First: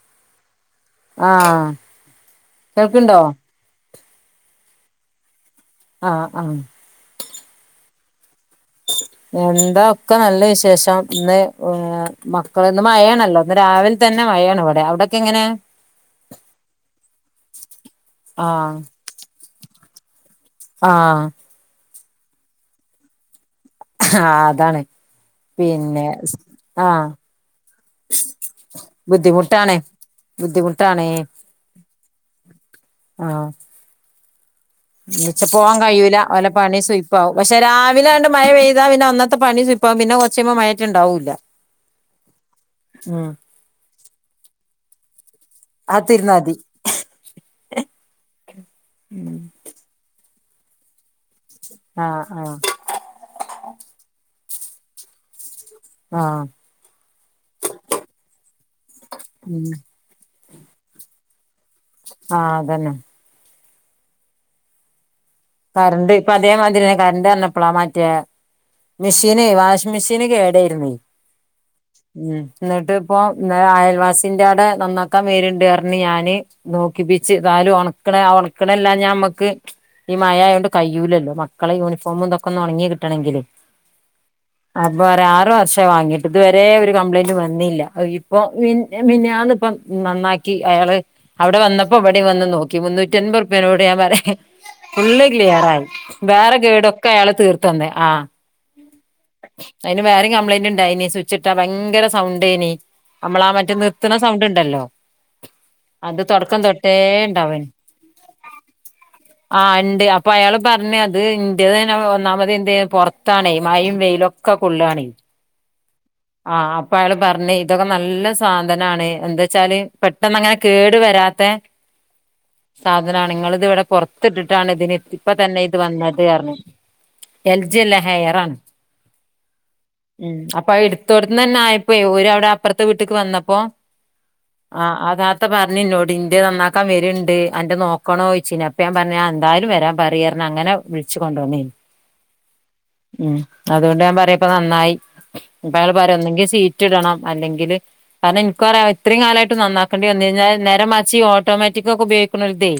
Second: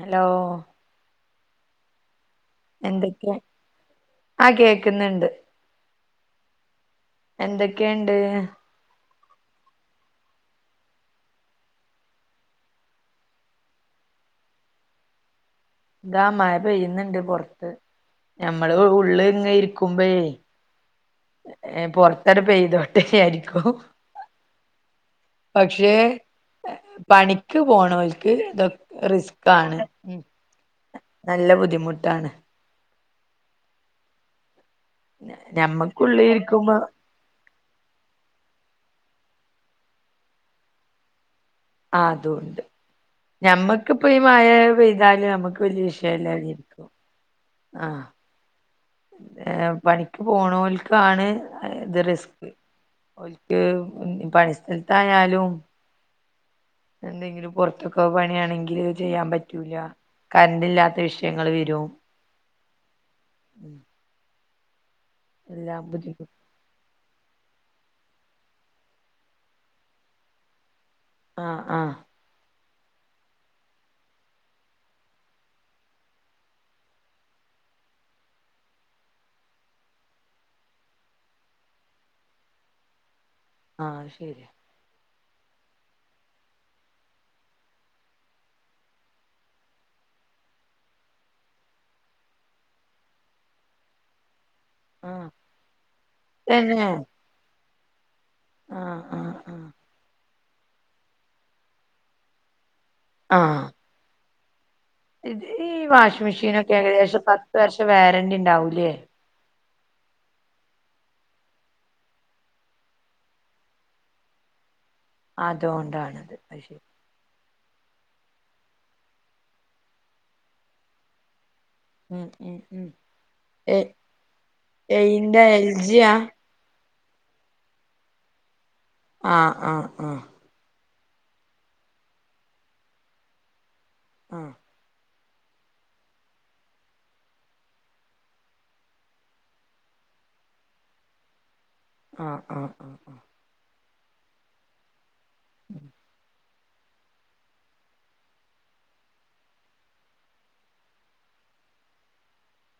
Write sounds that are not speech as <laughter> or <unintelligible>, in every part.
Hello ആഹ് കേൾക്ക്ണ്ടോ എന്തൊക്കെയാ ആഹ് കേക്കുന്നുണ്ട് ആഹ് ആഹ് എന്തൊക്കെയുണ്ട് എന്താ ഒക്കെ നല്ല വിശേഷം ഇന്ന് മക്കള ഇന്ന് മയാണല്ലോ ഇന്ന് രാവിലെ തന്നെ മഴയാണ് ഇവിടെ അവിടൊക്കെ എങ്ങനെ ഇതാ മഴ പെയ്യുന്നുണ്ട് പുറത്ത് ആഹ് ഞമ്മള് ഉള്ള് ഇങ്ങനെ ഇരിക്കുമ്പോയ ആഹ് ഏ പൊറത്തര പെയ്തോട്ടെയായിരിക്കും ആഹ് അതാണ് പക്ഷേ പിന്നെ ആഹ് പണിക്ക് പോണോൽക്ക് ഇതൊ ബുദ്ധിമുട്ടാണ് റിസ്കാണ് ബുദ്ധിമുട്ടാണേ ആഹ് ഇന്ന്പോ പോവാൻ കയൂല ഞമ്മക്കുള്ളിൽ ഓല പണി ഇരിക്കുമ്പോ സൂയ് പക്ഷെ രാവിലെ കണ്ട് മഴ പെയ്താ പിന്നെ ഇന്നെത്തെ പണി സുയ്പ്പാവും പിന്നെ കൊറച്ചയ്യുമ്പോ മഴട്ടുണ്ടാവൂല്ല ആ അതുണ്ട് ഞമ്മക്കിപ്പ ഈ മഴ പെയ്താല് നമ്മക്ക് വലിയ അത് തിരുന്നാതി വിഷയല്ലാതിരിക്കും ആഹ് ഏ പണിക്ക് പോണൽക്കാണ് ഇത് ആഹ് റിസ്ക് ആഹ് ഒൽക്ക് പണിസ്ഥലത്തായാലും ആഹ് എന്തെങ്കിലും പുറത്തൊക്കെ പണിയാണെങ്കില് ചെയ്യാൻ ഉം പറ്റൂല കറൻ്റില്ലാത്ത വിഷയങ്ങൾ വരും ആഹ് അതന്നെ എല്ലാം കരണ്ട് ബുദ്ധിമു ഇപ്പ അ അതേമാതിരിത കരണ്ട് വന്നപ്പളാ മറ്റേ മെഷീന് വാഷിംഗ് മെഷീന് കേടായിരുന്നു ആഹ് ആഹ് ഉം എന്നിട്ട്പ്പൊ ഇന്നലെ അയൽവാസിൻ്റെടെ നന്നാക്കാൻ വരിണ്ടർഞ്ഞി ഞാന് നോക്കിപ്പിച്ച് താലും ഒണക്കണ ഒണക്കണല്ലാഞാ ഞമ്മക്ക് ഈ മഴയായോണ്ട് കഴിയൂലല്ലോ മക്കളെ യൂണിഫോമും ഇതൊക്കൊന്ന് ഒണങ്ങി കിട്ടണെങ്കില് ആഹ് ശരിയാ അപ്പൊ ഒരു ആറു വർഷായി വാങ്ങിട്ട് ഇതുവരേ ഒരു കംപ്ലയിന്റ് വന്നില്ല ഇപ്പൊ മിനിയാന്നിപ്പം നന്നാക്കി അയാള് അവിടെ വന്നപ്പോ അവിടെ വന്ന് നോക്കി മുന്നൂറ്റി അൻപത് റുപ്പ്യനോട് ഞാൻ പറയാ ഫുള്ള് ആഹ് ക്ലിയറായി വേറെ തന്നെ കേടൊക്കെ അയാള് തീർത്തന്ന് ആഹ് ആഹ് ആഹ് ആഹ് ഐന് വേറിം കംപ്ലൈന്റ്ണ്ടായിന് സ്വിച്ച്ട്ടാ ഭയങ്കര സൗണ്ടേനി അമ്മളാ ആഹ് മറ്റെ നിർ ത്ത്ണ സൗണ്ട്ണ്ടല്ലോ ഈ വാഷ്മെഷീനാെക്കെ ഏകദേശം പത്ത് ഉണ്ടാവേനി വർഷം വാരന്റി ഇണ്ടാവുംല്ലേ ആഹ് ഇണ്ട് അപ്പൊ അയാള്പർണ് അത് ഇന്റത് ഐന് ഒന്നാമത് എന്തേ പൊറത്താണേ മയിം വെയിലൊക്കെക്കൊള്ളാണ അതോണ്ടാണ്ത്. ആള് പർനൈ ഇതൊക്കെ നല്ല സാധനാണേ എന്താ ച്ചാല് പെട്ടെന്ന് അങ്ങനെ കേട് വെരാത്തെ ഉം ഉം ഉം സാധനാണ് ഇങ്ങള്ത് എ ഇവിടെ പാെറത്ത്ട്ട്ട്ടാണ് ഇതിന് എയിന്റെ ഇപ്പതന്നെ എൽ ഇത് ജിയാ വന്നത് അർണ് എൽജ്യല്ല ഹെയറാണ് ആഹ് ആഹ് ആഹ് ഉം അപ്പൊ അഹ്ട്ത്തോട്ത്ത്നന്നെ ആയപ്പോയ് ഒര് അവടെ അപ്പർത്തെ വീട്ട്ക്ക് വന്നപ്പാെ ആഹ് അതാണ് ഇപ്പ പറ്ഞ് ഇന്നോട് ഇന്റെത് നന്നാക്കാൻ വെര്ണ്ട് അന്റെ നോക്കണോയ്ച്ചിന് അപ്പഞാപറ്ഞ്ഞ് ആഹ് എന്തായാലും വെരാംപറീറ്ഞ്ഞ് അങ്ങനെ വിളിച്ച് കൊണ്ടോന്നേന്നു ആഹ് ആഹ് ആഹ് ഉം അതോണ്ട് ഞാംപറ്യാപൊ നന്നായി ഇപ്പഅയാള് പറ്യ ഒന്നെങ്കി സീറ്റ് ഇടണം അല്ലെങ്കില് കാരണം ഇൻക്കറ്യ ഇത്രിം കാലായിട്ട് നന്നാക്കെണ്ടിവന്നൈഞാ നേരേമർച്ച് ഓട്ടോമാറ്റിക്ക് ഒക്കെ ഉപയോഗിക്കണോൽതെെ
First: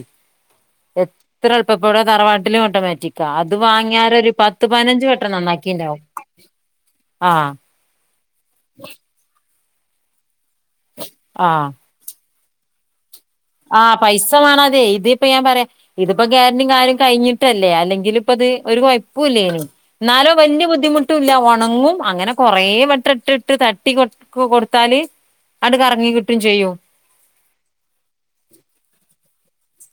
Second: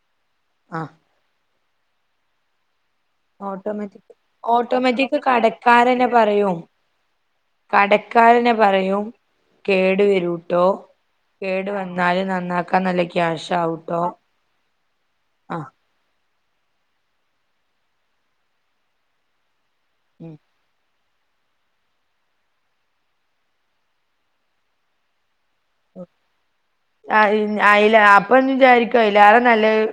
ആഹ് എത്രഎളുപ്പ പബടെ തറവാട്ടിലും ഓട്ടോമാറ്റിക് അത് ഓട്ടോമാറ്റിക് വാങ്ങ്യാരൊര്പത്ത് പൈനഞ്ച് ഓട്ടോമാറ്റിക് വട്ടം നന്നാക്കിണ്ടാവും കടക്കാരനെ പറയും ആഹ് കടക്കാരനെ പറയും കേടുവരൂട്ടോ ആഹ് കേടു വന്ന നാല് നന്നാക്കാൻ നല്ല ക്യാഷ് ആഹ് ആവൂട്ടോ പൈസ വാണതെ ഇതിപ്പ ഞാൻ പറ്യേ ആഹ് ഇത്പ്പാെ ഗ്യാരന്റിം കാര്യം കയിഞ്ഞിട്ടല്ലേ അല്ലെങ്കില് ഇപ്പത് ഒരു കൊയപ്പും ഇല്ലേന്നു ഇന്നാലും ഉം വല്യ ബുദ്ധിമു ഇട്ല്ല ഒണങ്ങും അങ്ങനെ കൊറെ വെട്ടം ഇട്ട്ഇട്ട് തട്ടി കൊ കൊടുത്താല്. അണ്ട്കറങ്ങികിട്ടും ചെയ്യും ആഹ് അത് ആയിലാ അപ്പൊന്ന് വിചാരിക്കും ഐലേറെ നല്ലത്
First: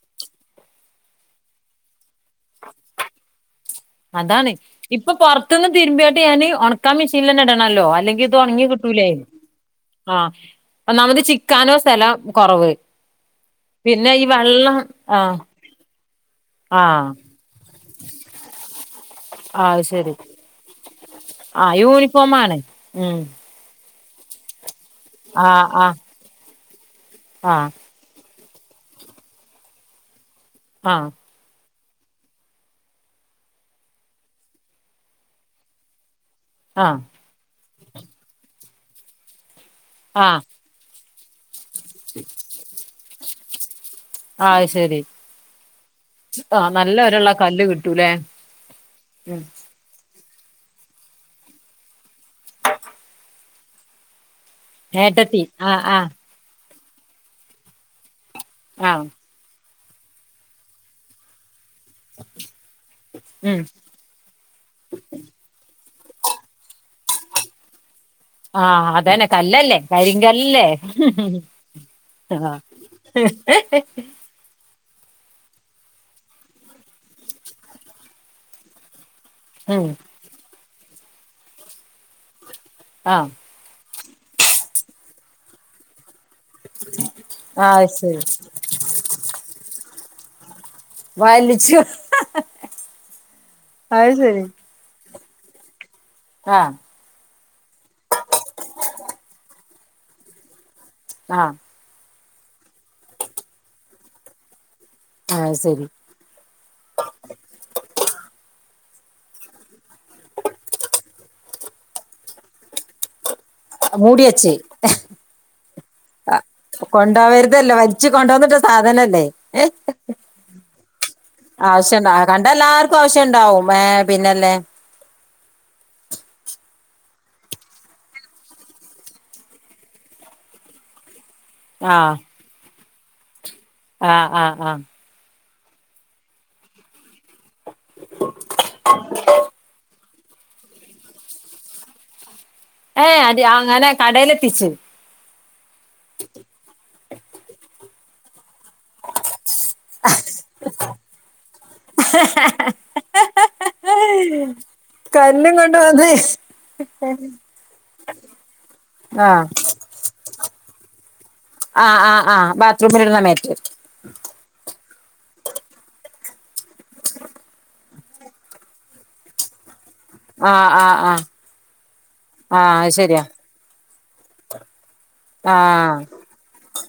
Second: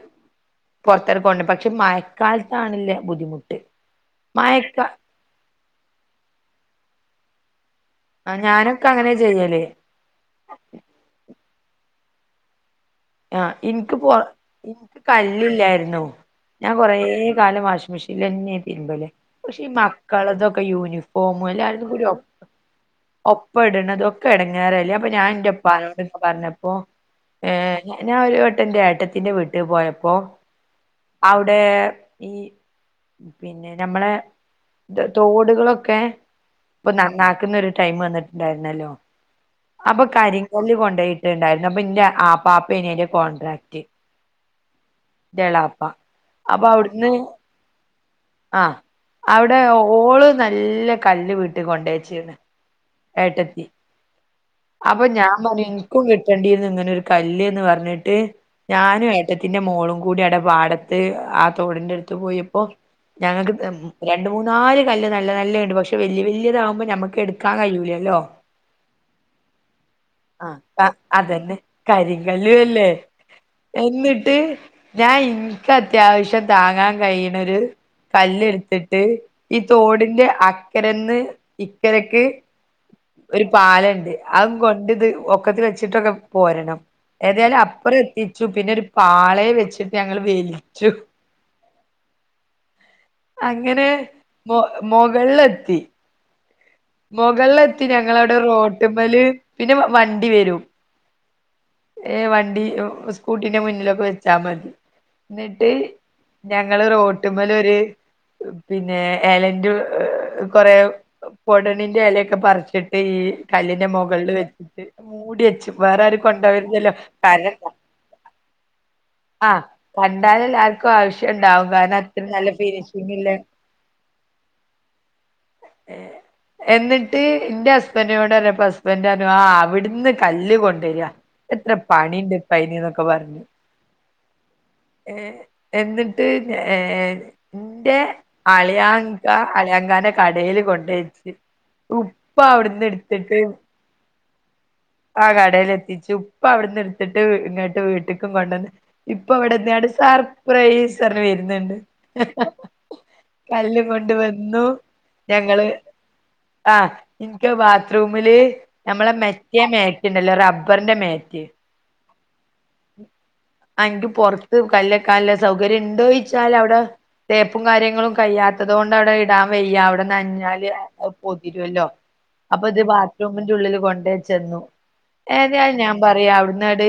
പൊർത്തെറക്കോണ്ട് പക്ഷെ മയക്കാലത്താണ്ല്ലേ ബുദ്ധിമുട്ട് അതാണൈ മഴക്ക ഇപ്പൊ പൊറത്ത്ന്ന് തിരിമ്പിയാണ്ട് ഞാന് ഒണക്കാൻ മിഷീൻലെന്നെ ഇടണല്ലോ അല്ലെ ഇതൊണങ്ങി ഞാനൊക്കെ കിട്ടൂലൈ അങ്ങനെ ചെയ്യല് ആഹ് ഒന്നാമത് ചിക്കാനോ സ്ഥലം കൊറവ് ആഹ് ഇനിക്ക് പിന്നെ പോ ഈ വെള്ളം ഇനിക്ക് ആഹ് കല്ലില്ലായിരുന്നു ഞാൻ കൊറ ആഹ് കാര്ണംവാഷ്മിഷിന്ലെന്നെണ് തിര്മ്പല് പക്ഷെ ഈ അത് ശരി മക്കളതൊക്കെ യൂനിഫോമും ആഹ് എല്ലാരതും കൂടി ഒപ് യൂണിഫോമാണ് ഉം ഒപ് ഇപ്പട്ണതൊക്കെ എടങ്ങേറല്ലേ അപ്പൊ ഞാൻ ആഹ് ആഹ് ഇന്റപ്പാനോട് ഒരിക്കെ പറ്ഞ്ഞപ്പോ ആഹ് ഞാന് ഒരുവട്ടംന്റെ ഏട്ടത്തിന്റെ വീട്ട്പോയപ്പോ ആഹ്. അവ്ടെ ഈ പിന്നെ ഞമ്മളെ ദെ തോട്കളൊക്കെ ഇപ്പൊ ആഹ് നന്നാക്ക്ന്ന ഒരു ടൈമ് വന്ന്ട്ട്ണ്ടായിര്ന്നല്ലോ അപ്പൊ ആഹ് കരിങ്കല്ല് കൊണ്ടോയി ഇണ്ടായിര്ന്നു അപ്പന്റെ ആപ്പാപ്പേനു ഐന്റെ കോൺട്രാക്ട് അത് ശരി ന്റെളാപ്പ അപ്പൊ ആഹ് നല്ല അവ്ട്ന്ന് ഒരള്ള കല്ല് കിട്ടൂലേ ആഹ് ഉം അവടെ ഓള് നല്ല കല്ല് വീട്ട്കൊണ്ടച്ച്ന് ഏട്ടത്തി അപ്പൊ ഞാൻ ഏട്ടത്തി പറിം ആഹ് ഇൻക്കും ആഹ് കിട്ടണ്ടീര്ന്ന് ഇങ്ങനെ ഒരു കല്ല്ന്ന് പരഞ്ഞ്ട്ട് ആഹ് ഞാന്യോ ഏട്ത്തിന്റെ മോളുംകൂടി അവടെ പാടത്ത് ആഹ് തോടിന്റെ എട്ത്ത് പോയപ്പോ ഞങ്ങക്ക് തെം ഉം രണ്ട് മൂന്നാല് കല്ല് നല്ലനല്ലണ്ട് പക്ഷെ വല്യ വല്യതാവുമ്പോ ഞമ്മക്ക് എട്ക്കാൻ കയ്യൂലല്ലോ ആഹ് അതനെ കല്ലല്ലേ. കരിങ്കല്ലേ ആഹ് അതന്നെ കരിങ്കല്ലു ആഹ് അല്ലേ എന്നിട്ട് ഞാൻ ഇനിക്ക് അത്യാവശ്യം താങ്ങാൻ കഴിയണൊരു കല്ലെടുത്തിട്ട് ഈ ഉം തോടിന്റെ അക്കരന്ന് ഇക്കരക്ക് ആഹ് ഒരു പാലെണ്ട് അതും കൊണ്ട് ഇത് ഒക്കത്തി വെച്ചിട്ടൊക്കെ പോരണം ഏതായാലും ആഹ് അപ്പുറം ശരി എത്തിച്ചു പിന്നെ ഒരു പാളയെ വെച്ചിട്ട് ഞങ്ങള് വെലി വലിച്ചു അങ്ങനെ അത് ശരി മൊകളിലെത്തി ആഹ് മുകളിലെത്തി ഞങ്ങളവിടെ റോട്ട്മല് പിന്നെ വണ്ടി വരും ആഹ് ഏ വണ്ടി സ്കൂട്ടീന്റെ മുന്നിലൊക്കെ വെച്ചാ മതി ആഹ് എന്നിട്ട് ശരി ഞങ്ങള് റോട്ടുമ്മലൊര് പിന്നെ എലന്റ് ഏഹ് കൊറേ ഒടണിന്റെ എലേക്കെ പറിച്ചിട്ട് ഈ കല്ലിന്റെ മൊകൾല് മൂടിയച്ച് വെച്ചിട്ട് മൂടി വച്ചു വേറെ ആരും കൊണ്ടോവരുതല്ലോ കാരണം ഇജ്ജ് കൊണ്ടുവന്നിട്ട സാധനല്ലേ ആഹ് ഏഹ് കണ്ടാല് എല്ലാർക്കും ആവശ്യം ഉണ്ടാവും കാരണം ആവശ്യണ്ട അത്ര അഹ് കണ്ട നല്ല എല്ലാർ ഇപ്രാവശ്യോം ഇണ്ടാവും മേ പിന്നല്ലെ ഏ എന്നിട്ട് ഇന്റെ ഹസ്ബന്റിനോട് പറഞ്ഞപ്പ ഹസ്ബൻഡ് പറഞ്ഞു ആഹ് അവിടുന്ന് കല്ല് കൊണ്ടുവര്യാ എത്ര ആഹ് പണിണ്ട് പനി എന്നൊക്കെ പറഞ്ഞ് ആഹ് ആഹ് ആഹ് എഹ് എന്നിട്ട് ഏഹ് ഇന്റെ അളിയാങ്ക അളിയാങ്കാന്റെ കടേൽ കൊണ്ടെ ഉപ്പാവിടു ഏയ് അത് അങ്ങനെ കടേലെത്തിച്ചത് ആ കടല് എത്തിച്ചു ഉപ്പ അവിടെന്ന് എടുത്തിട്ട് ഇങ്ങോട്ട് വീട്ടക്കും കൊണ്ടുവന്ന് ഇപ്പ അവിടെന്നാണ് സർപ്രൈസ് സറിന് വരുന്നെണ്ട് കല്ല് കൊണ്ട് വന്നു ൻ ഞ കൊണ്ട് വന്നെ ആഹ് എനിക്ക് ബാത്റൂമില് നമ്മളെ ആഹ് മെച്ച മ ഇണ്ടല്ലോ റബ്ബറിന്റെ മേറ്റ് ആഹ് ആഹ് ആഹ് ബാത്റൂമ്മലിടുന്ന മാറ്റ് എനിക്ക് പൊറത്ത് കല്ലക്കല് സൗകര്യം ഉണ്ടോയിച്ചാല് അവിടെ തേപ്പും കാര്യങ്ങളും കഴ്യാത്തത് കൊണ്ട് അവിടെ ഇടാൻ വയ്യ അവിടെ നഞ്ഞാല് ആഹ് ആഹ് അത് ആഹ് പൊതിരുവല്ലോ അപ്പൊ ഇത് ആഹ് ശരിയാ ബാത്റൂമിന്റെ ഉള്ളില് കൊണ്ടേ ചെന്നു ഏതായാലും ഞാൻ ആഹ് പറയാ അവിടുന്നട്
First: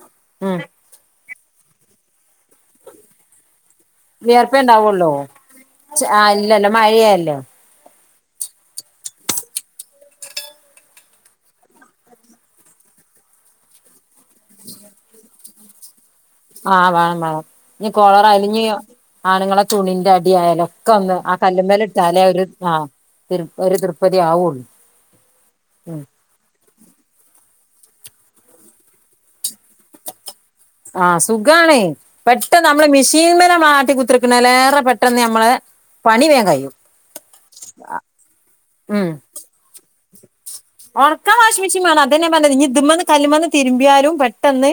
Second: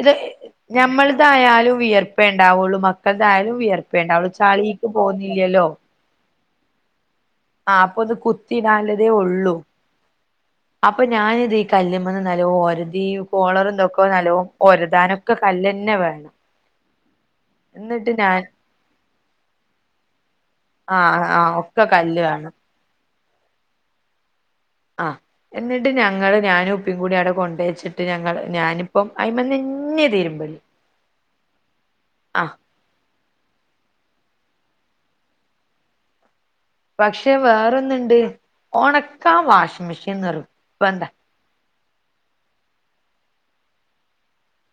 ഇത് ഉം ഞമ്മള് ഏതായാലും വിയർപ്പേ ഇണ്ടാവുള്ളു മക്കളതായാലും വിയർപ്പെ ഇണ്ടാവുള്ളൂ ചളീക്ക് പോകുന്നില്ലല്ലോ ച അല്ലല്ല മഴയല്ലോ ആഹ് അപ്പൊ അത് കുത്തിടാനിള്ളതേ ഒള്ളൂ ആ അപ്പൊ ഞാനിതീ കല്ലുമ്മന്ന് നല്ലോ ഒരതി കോളർന്തൊക്കോ നല്ലോ ഒരതാനൊ ക്ക് കല്ലന്നെ വേണം ആഹ് വേണം വേണം ഇനി എന്നിട്ട് കോളറ ഞാൻ അലിഞ്ഞ് ആണുങ്ങളെ തുണിന്റെ അടി ആയാലോ ക്കൊന്ന് ആഹ് ആ ആഹ് ഒക്കെ കല്ല് കല്ല്മേലിട്ടാലേ ഒരു വേണം ആഹ് തൃ ഒരു തൃപ്പതി ആവുവൊള്ളൂ ആഹ് എന്നിട്ട് ഞങ്ങള് ഞാനും പ്പും കൂടി അവിടെ കൊണ്ട വെച്ചിട്ട് ഞങ്ങൾ ഞാനിപ്പം അയ്മെ തന്നെയാ തിരുമ്പല്. ആഹ് സുഖാണ് ആഹ് പെട്ടന്ന നമ്മള് മെഷീൻ വരെ മാട്ടി കുത്തിരിക്കുന്നണലേറെ പെട്ടെന്ന് നമ്മള് പണി വേഗം കഴിയും പക്ഷെ വേറൊന്നിണ്ട് ഉം ഒണക്കാൻ വാഷിങ് മെഷീൻ നിർബന്ധ ക്കാൻ വാഷിങ് മെഷീൻ വേണം അതന്നെ ഞാൻ പറഞ്ഞത് ഇനി ഇതുമ്മെന്ന് കല്ലുമ്മെന്ന് തിരുമ്പിയാരും പെട്ടെന്ന്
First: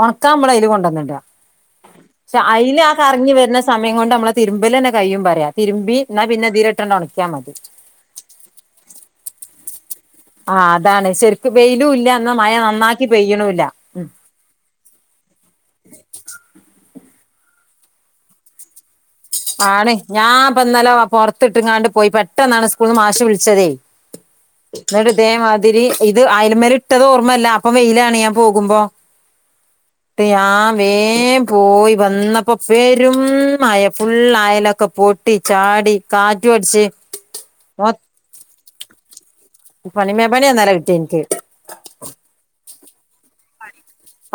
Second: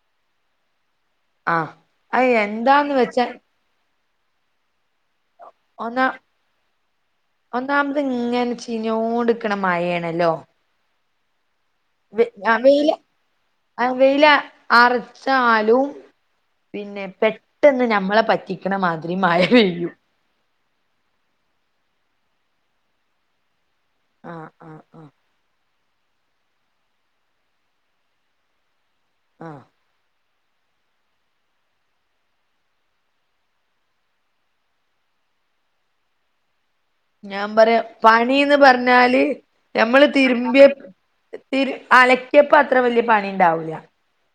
ഒണക്കാൻ നമ്മള എയിൽ കൊണ്ടന്നിട ആഹ് അത് പക്ഷെ അയല് ആ എന്താന്ന് വെച്ചാ കറങ്ങി വരുന്ന സമയം കൊണ്ട് നമ്മളെ തിരുമ്പൽ തന്നെ കഴിയും പറയാ തിരുമ്പി എന്നാ പിന്നെ ഇതില് ഇട്ടന്ന ഉണക്കാ മതി അംത് ഇങ്ങനെ ചീഞ്ഞോട്ക്കണ മഴയാണല്ലോ ആ അതാണ് ശരിക്ക വെയിലും ഇല്ല വെ എന്നാ മഴ ആഹ് വെയില് നന്നാക്കി പെയ്യണല്ല ആഹ് വെയില അറിച്ചാലും പിന്നെ പെട്ടെന്ന് ഞമ്മളെ പറ്റി ക്കണ മാതിരി മഴ പെയ്യു ഞാ പ്പൊ ഇന്നലെ പുറത്തി ങ്ങാണ്ട് പോയി പെട്ടെന്നാണ് സ്കൂള നിന്ന് മാഷ് വിളിച്ചതേ ആഹ് ആഹ് ആഹ് ന്നിട്ട് ദേ മാതിരി ഇത് അയല മേൽ ഇട്ടത് ഓർമ്മയല്ല അപ്പൊ വെയിലാണ് ഞാൻ പോകുമ്പോ ആഹ് ദേ ആഹ് വേം പോയി വന്നപ്പോ വെരും മഴ ഫുൾ അയലൊക്കെ പോട്ടി ചാടി കാറ്റു അടിച്ചു ഞാൻ പറയാ പണിന്ന് പറഞ്ഞാല് ഞമ്മള് പണിമേ പണിയാ തിരുമ്പിയ ഇന്നലെ കിട്ടിയെ എനിക്ക് തിരു അലക്കിയപ്പ അത്ര വല്ല്യ പണി ഉണ്ടാവൂല്ല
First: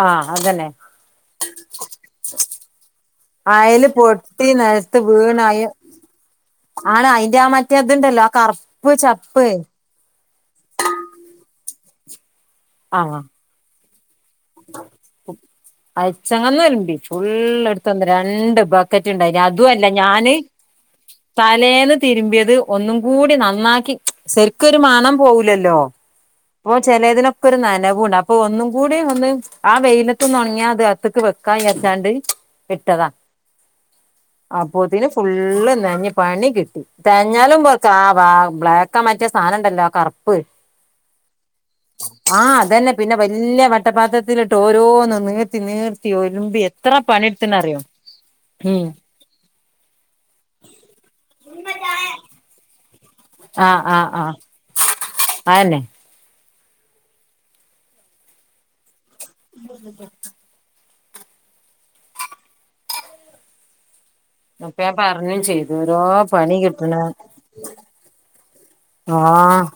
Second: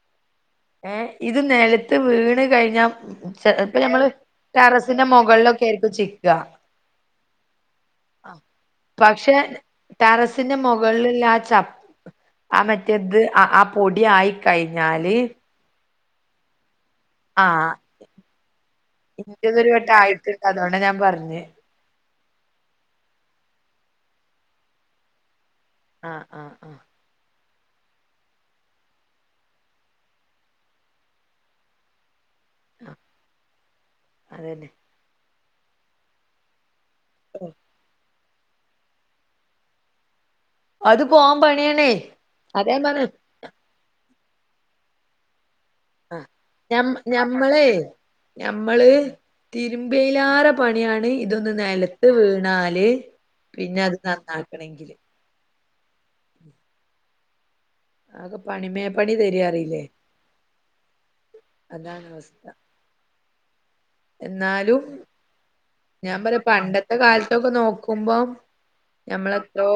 ആഹ് അതന്നെ ഏ ഇത് നിലത്ത് വീണ് കഴിഞ്ഞ ഇപ്പൊ അയൽ ഞമ്മള് പൊട്ടി ടെറസിന്റെ മുകളിലൊക്കെ ആയിരിക്കും ചി <unintelligible> ആണ അയിന്റെ ആ മറ്റേ അതുണ്ടല്ലോ ആ കറുപ്പ് പക്ഷെ ചപ്പ് ടെറസിന്റെ മുകളിൽ ള്ള ആ ച ആ മറ്റേത് ആഹ് ആ പൊടി ആയി കഴിഞ്ഞാല് <unintelligible> ഫുള് ആഹ് എടുത്തന്ന് രണ്ട് ബക്കറ്റ് ഉണ്ടായിന് ഇന്റതൊരു അതുല്ല വട്ടം ഞാന് ആയിട്ടുണ്ട് അതുകൊണ്ടാ ഞാൻ പറഞ്ഞേ തലേന്ന് തിരുമ്പിയത് ഒന്നും കൂടി നന്നാക്കി ശെരിക്കൊരു മണം പോവുല്ല ല്ലോ ആഹ് ആഹ് അപ്പൊ ആഹ് ചിലതിനൊക്കെ ഒരു നനവുണ്ട് അപ്പൊ ഒന്നും കൂടി ഒന്ന് ആ വെയിലത്തൊന്ന് ഉണങ്ങിയാ അത് അകത്ത്ക്ക് വെക്കാവിചാരിച്ചാണ്ട് ആഹ് ഇട്ടതാ അതന്നെ അപ്പത്തിന് ഫുള്ള് നനഞ്ഞ പണി കിട്ടി തേഞ്ഞാലും പോക്ക ആഹ് ബ്ലാക്കാ മാറ്റ സാനം ഇണ്ടല്ലോ കറുപ്പ് അത് പോവാൻ പണിയണേ ആഹ് അത ഞാ അതന്നെ പറഞ്ഞ പിന്നെ വല്യ വട്ടപ്പാത്രത്തിലിട്ട് ഓരോന്നും നീർത്തി നീർത്തി ത്തി ഒലുമ്പി എത്ര ഞമ്മ ഞമ്മളേ പണിടുത്തനറിയോ ഉം ഞമ്മള് തിരുമ്പയിലാറെ പണിയാണ് ഇതൊന്ന് നിലത്ത് വീണാല് ആഹ് പിന്നെ അത് ആഹ് ആഹ് നന്നാക്കണെങ്കില് അഹന്നെ അതൊക്കെ പണിമേ പണി തരാറീല്ലേ അതാണ് അവസ്ഥ അപ്പ എന്നാലും ഞാൻ പറഞ്ഞും ചെയ്തു ഓരോ ഞാൻ പറയ പണി കിട്ടണ പണ്ടത്തെ കാലത്ത് ത്തൊക്കെ നോക്കുമ്പോം ഞമ്മളെത്രോ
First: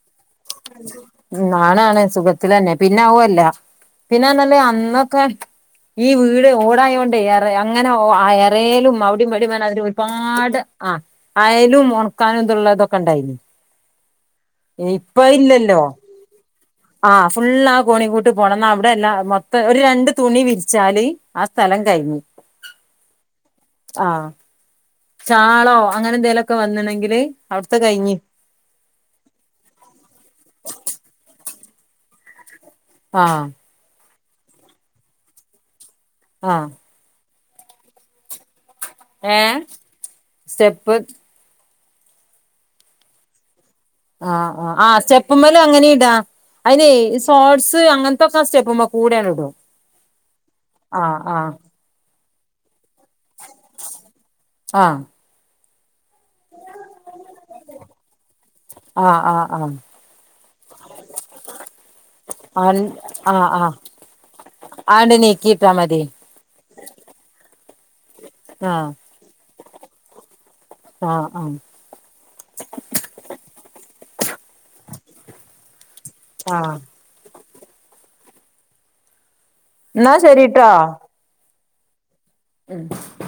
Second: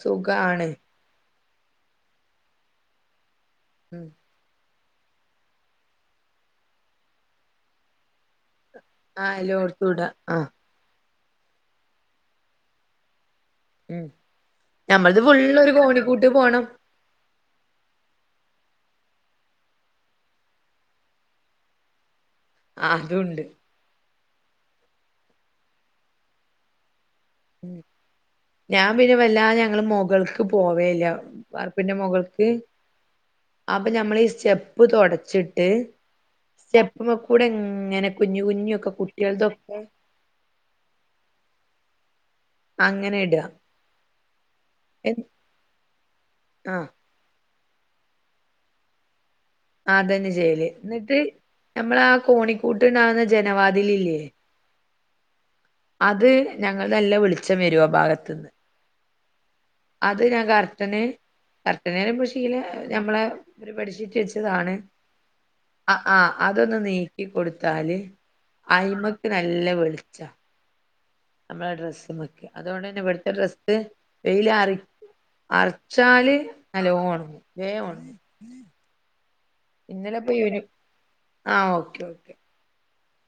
സുഖാണ് ഞാനാണ് സുഖത്തിലന്നെ പിന്നെ ആവല്ല ഉമ് പിന്നെന്ന പറഞ്ഞ അന്നൊക്കെ ഈ വീട് ഓടായോണ്ട് ഇറ അങ്ങനെ ഒ എറയിലും ആ മവിടും ഇവിടേം അതിന് എല്ലോടത്തൂട ആ ഒരുപാട് ആഹ് അയലും ഉണക്കാനുംള്ള ഇതൊക്കെ ഇണ്ടായിന് ഉമ് നഞമ്മൾത് ഫുള്ളാരു കോണിക്കൂട്ട് പോണം ആഹ് ഫുുള്ള ആ കോണി കൂട്ട് പോണം എന്ന അവിടെല്ലാ മൊത്തം ഒരു രണ്ട് തുണി വിരിച്ചാല് ആ സ്ഥലം കഴിഞ്ഞ് ആ അതും ഉണ്ട് ആഹ് ഷാളോ അങ്ങനെ എന്തേലൊക്കെ വന്ന്ണങ്കില് അവിടുത്തെ ഉം കഴിഞ്ഞു ഞാൻ പിന്നെ വല്ലാതെ ഞങ്ങള് മുകൾക്ക് പോവേല്ല വാർപ്പിന്റെ മുകൾക്ക് ആഹ് അപ്പൊ ഞമ്മളീ ഈ സ്റ്റെപ്പ് തൊടച്ചിട്ട് ആഹ് സ്റ്റെപ്പ്മ്മക്കൂടെ ഇങ്ങനെ കുഞ്ഞ കുഞ്ഞൊക്കെ കുടീ ഏ സ്റ്റെപ്പ് അങ്ങനെ ഇട ആ ആ ആ സ്റ്റപ്പ്മ്മല് അങ്ങനേം ഇടാ ആഹ് അയ്നെ സ് തോട്സ് അങ്ങൻത്തൊക്കെ സ്റ്റെപ്പുമ്മക്കൂടെ വെരൂ അതെന്നെ ചെയ്യല് ന്ന്ട്ട് നമ്മളാ കോണിക്കൂട്ട്ണ്ടാവുന്ന ജനവാതിലില്ലേ ആഹ് അത് ഞങ്ങൾ നല്ല ളിച്ചം വെരും ആ ഭാഗത്ത് ആ ആ ആ അത് ഞാൻ കർട്ടന് ആഹ് <unintelligible> ഞമ്മളെ ആഹ് ആഹ് ഓര് ആഹ് പടിപ്പിച്ചെച്ചതാണ് ആണ്ട് നീക്കിട്ടാ മ അഹ് ആഹ് അതൊന്ന് നീക്കി കൊടുത്താല് ആഹ് അയ്മക്ക് നല്ല വെളിച്ചാ ആഹ് ആഹ് ഞമ്മളെ ഡ്രസ്സ്മ്മൊക്കെ അതോണ്ടെന്നെ ഇവ്ട്ത്തെ ഡ്രസ്സ് വെയിലാറി അറച്ചാല് ആഹ് നല്ലോണങ്ങും വേ ഒണങ്ങും എന്നാ ഇന്നലെപ്പോ യൂനി ശരിട്ടോ ആ ഓക്കെ ഓക്കെ ഉം <inaudible>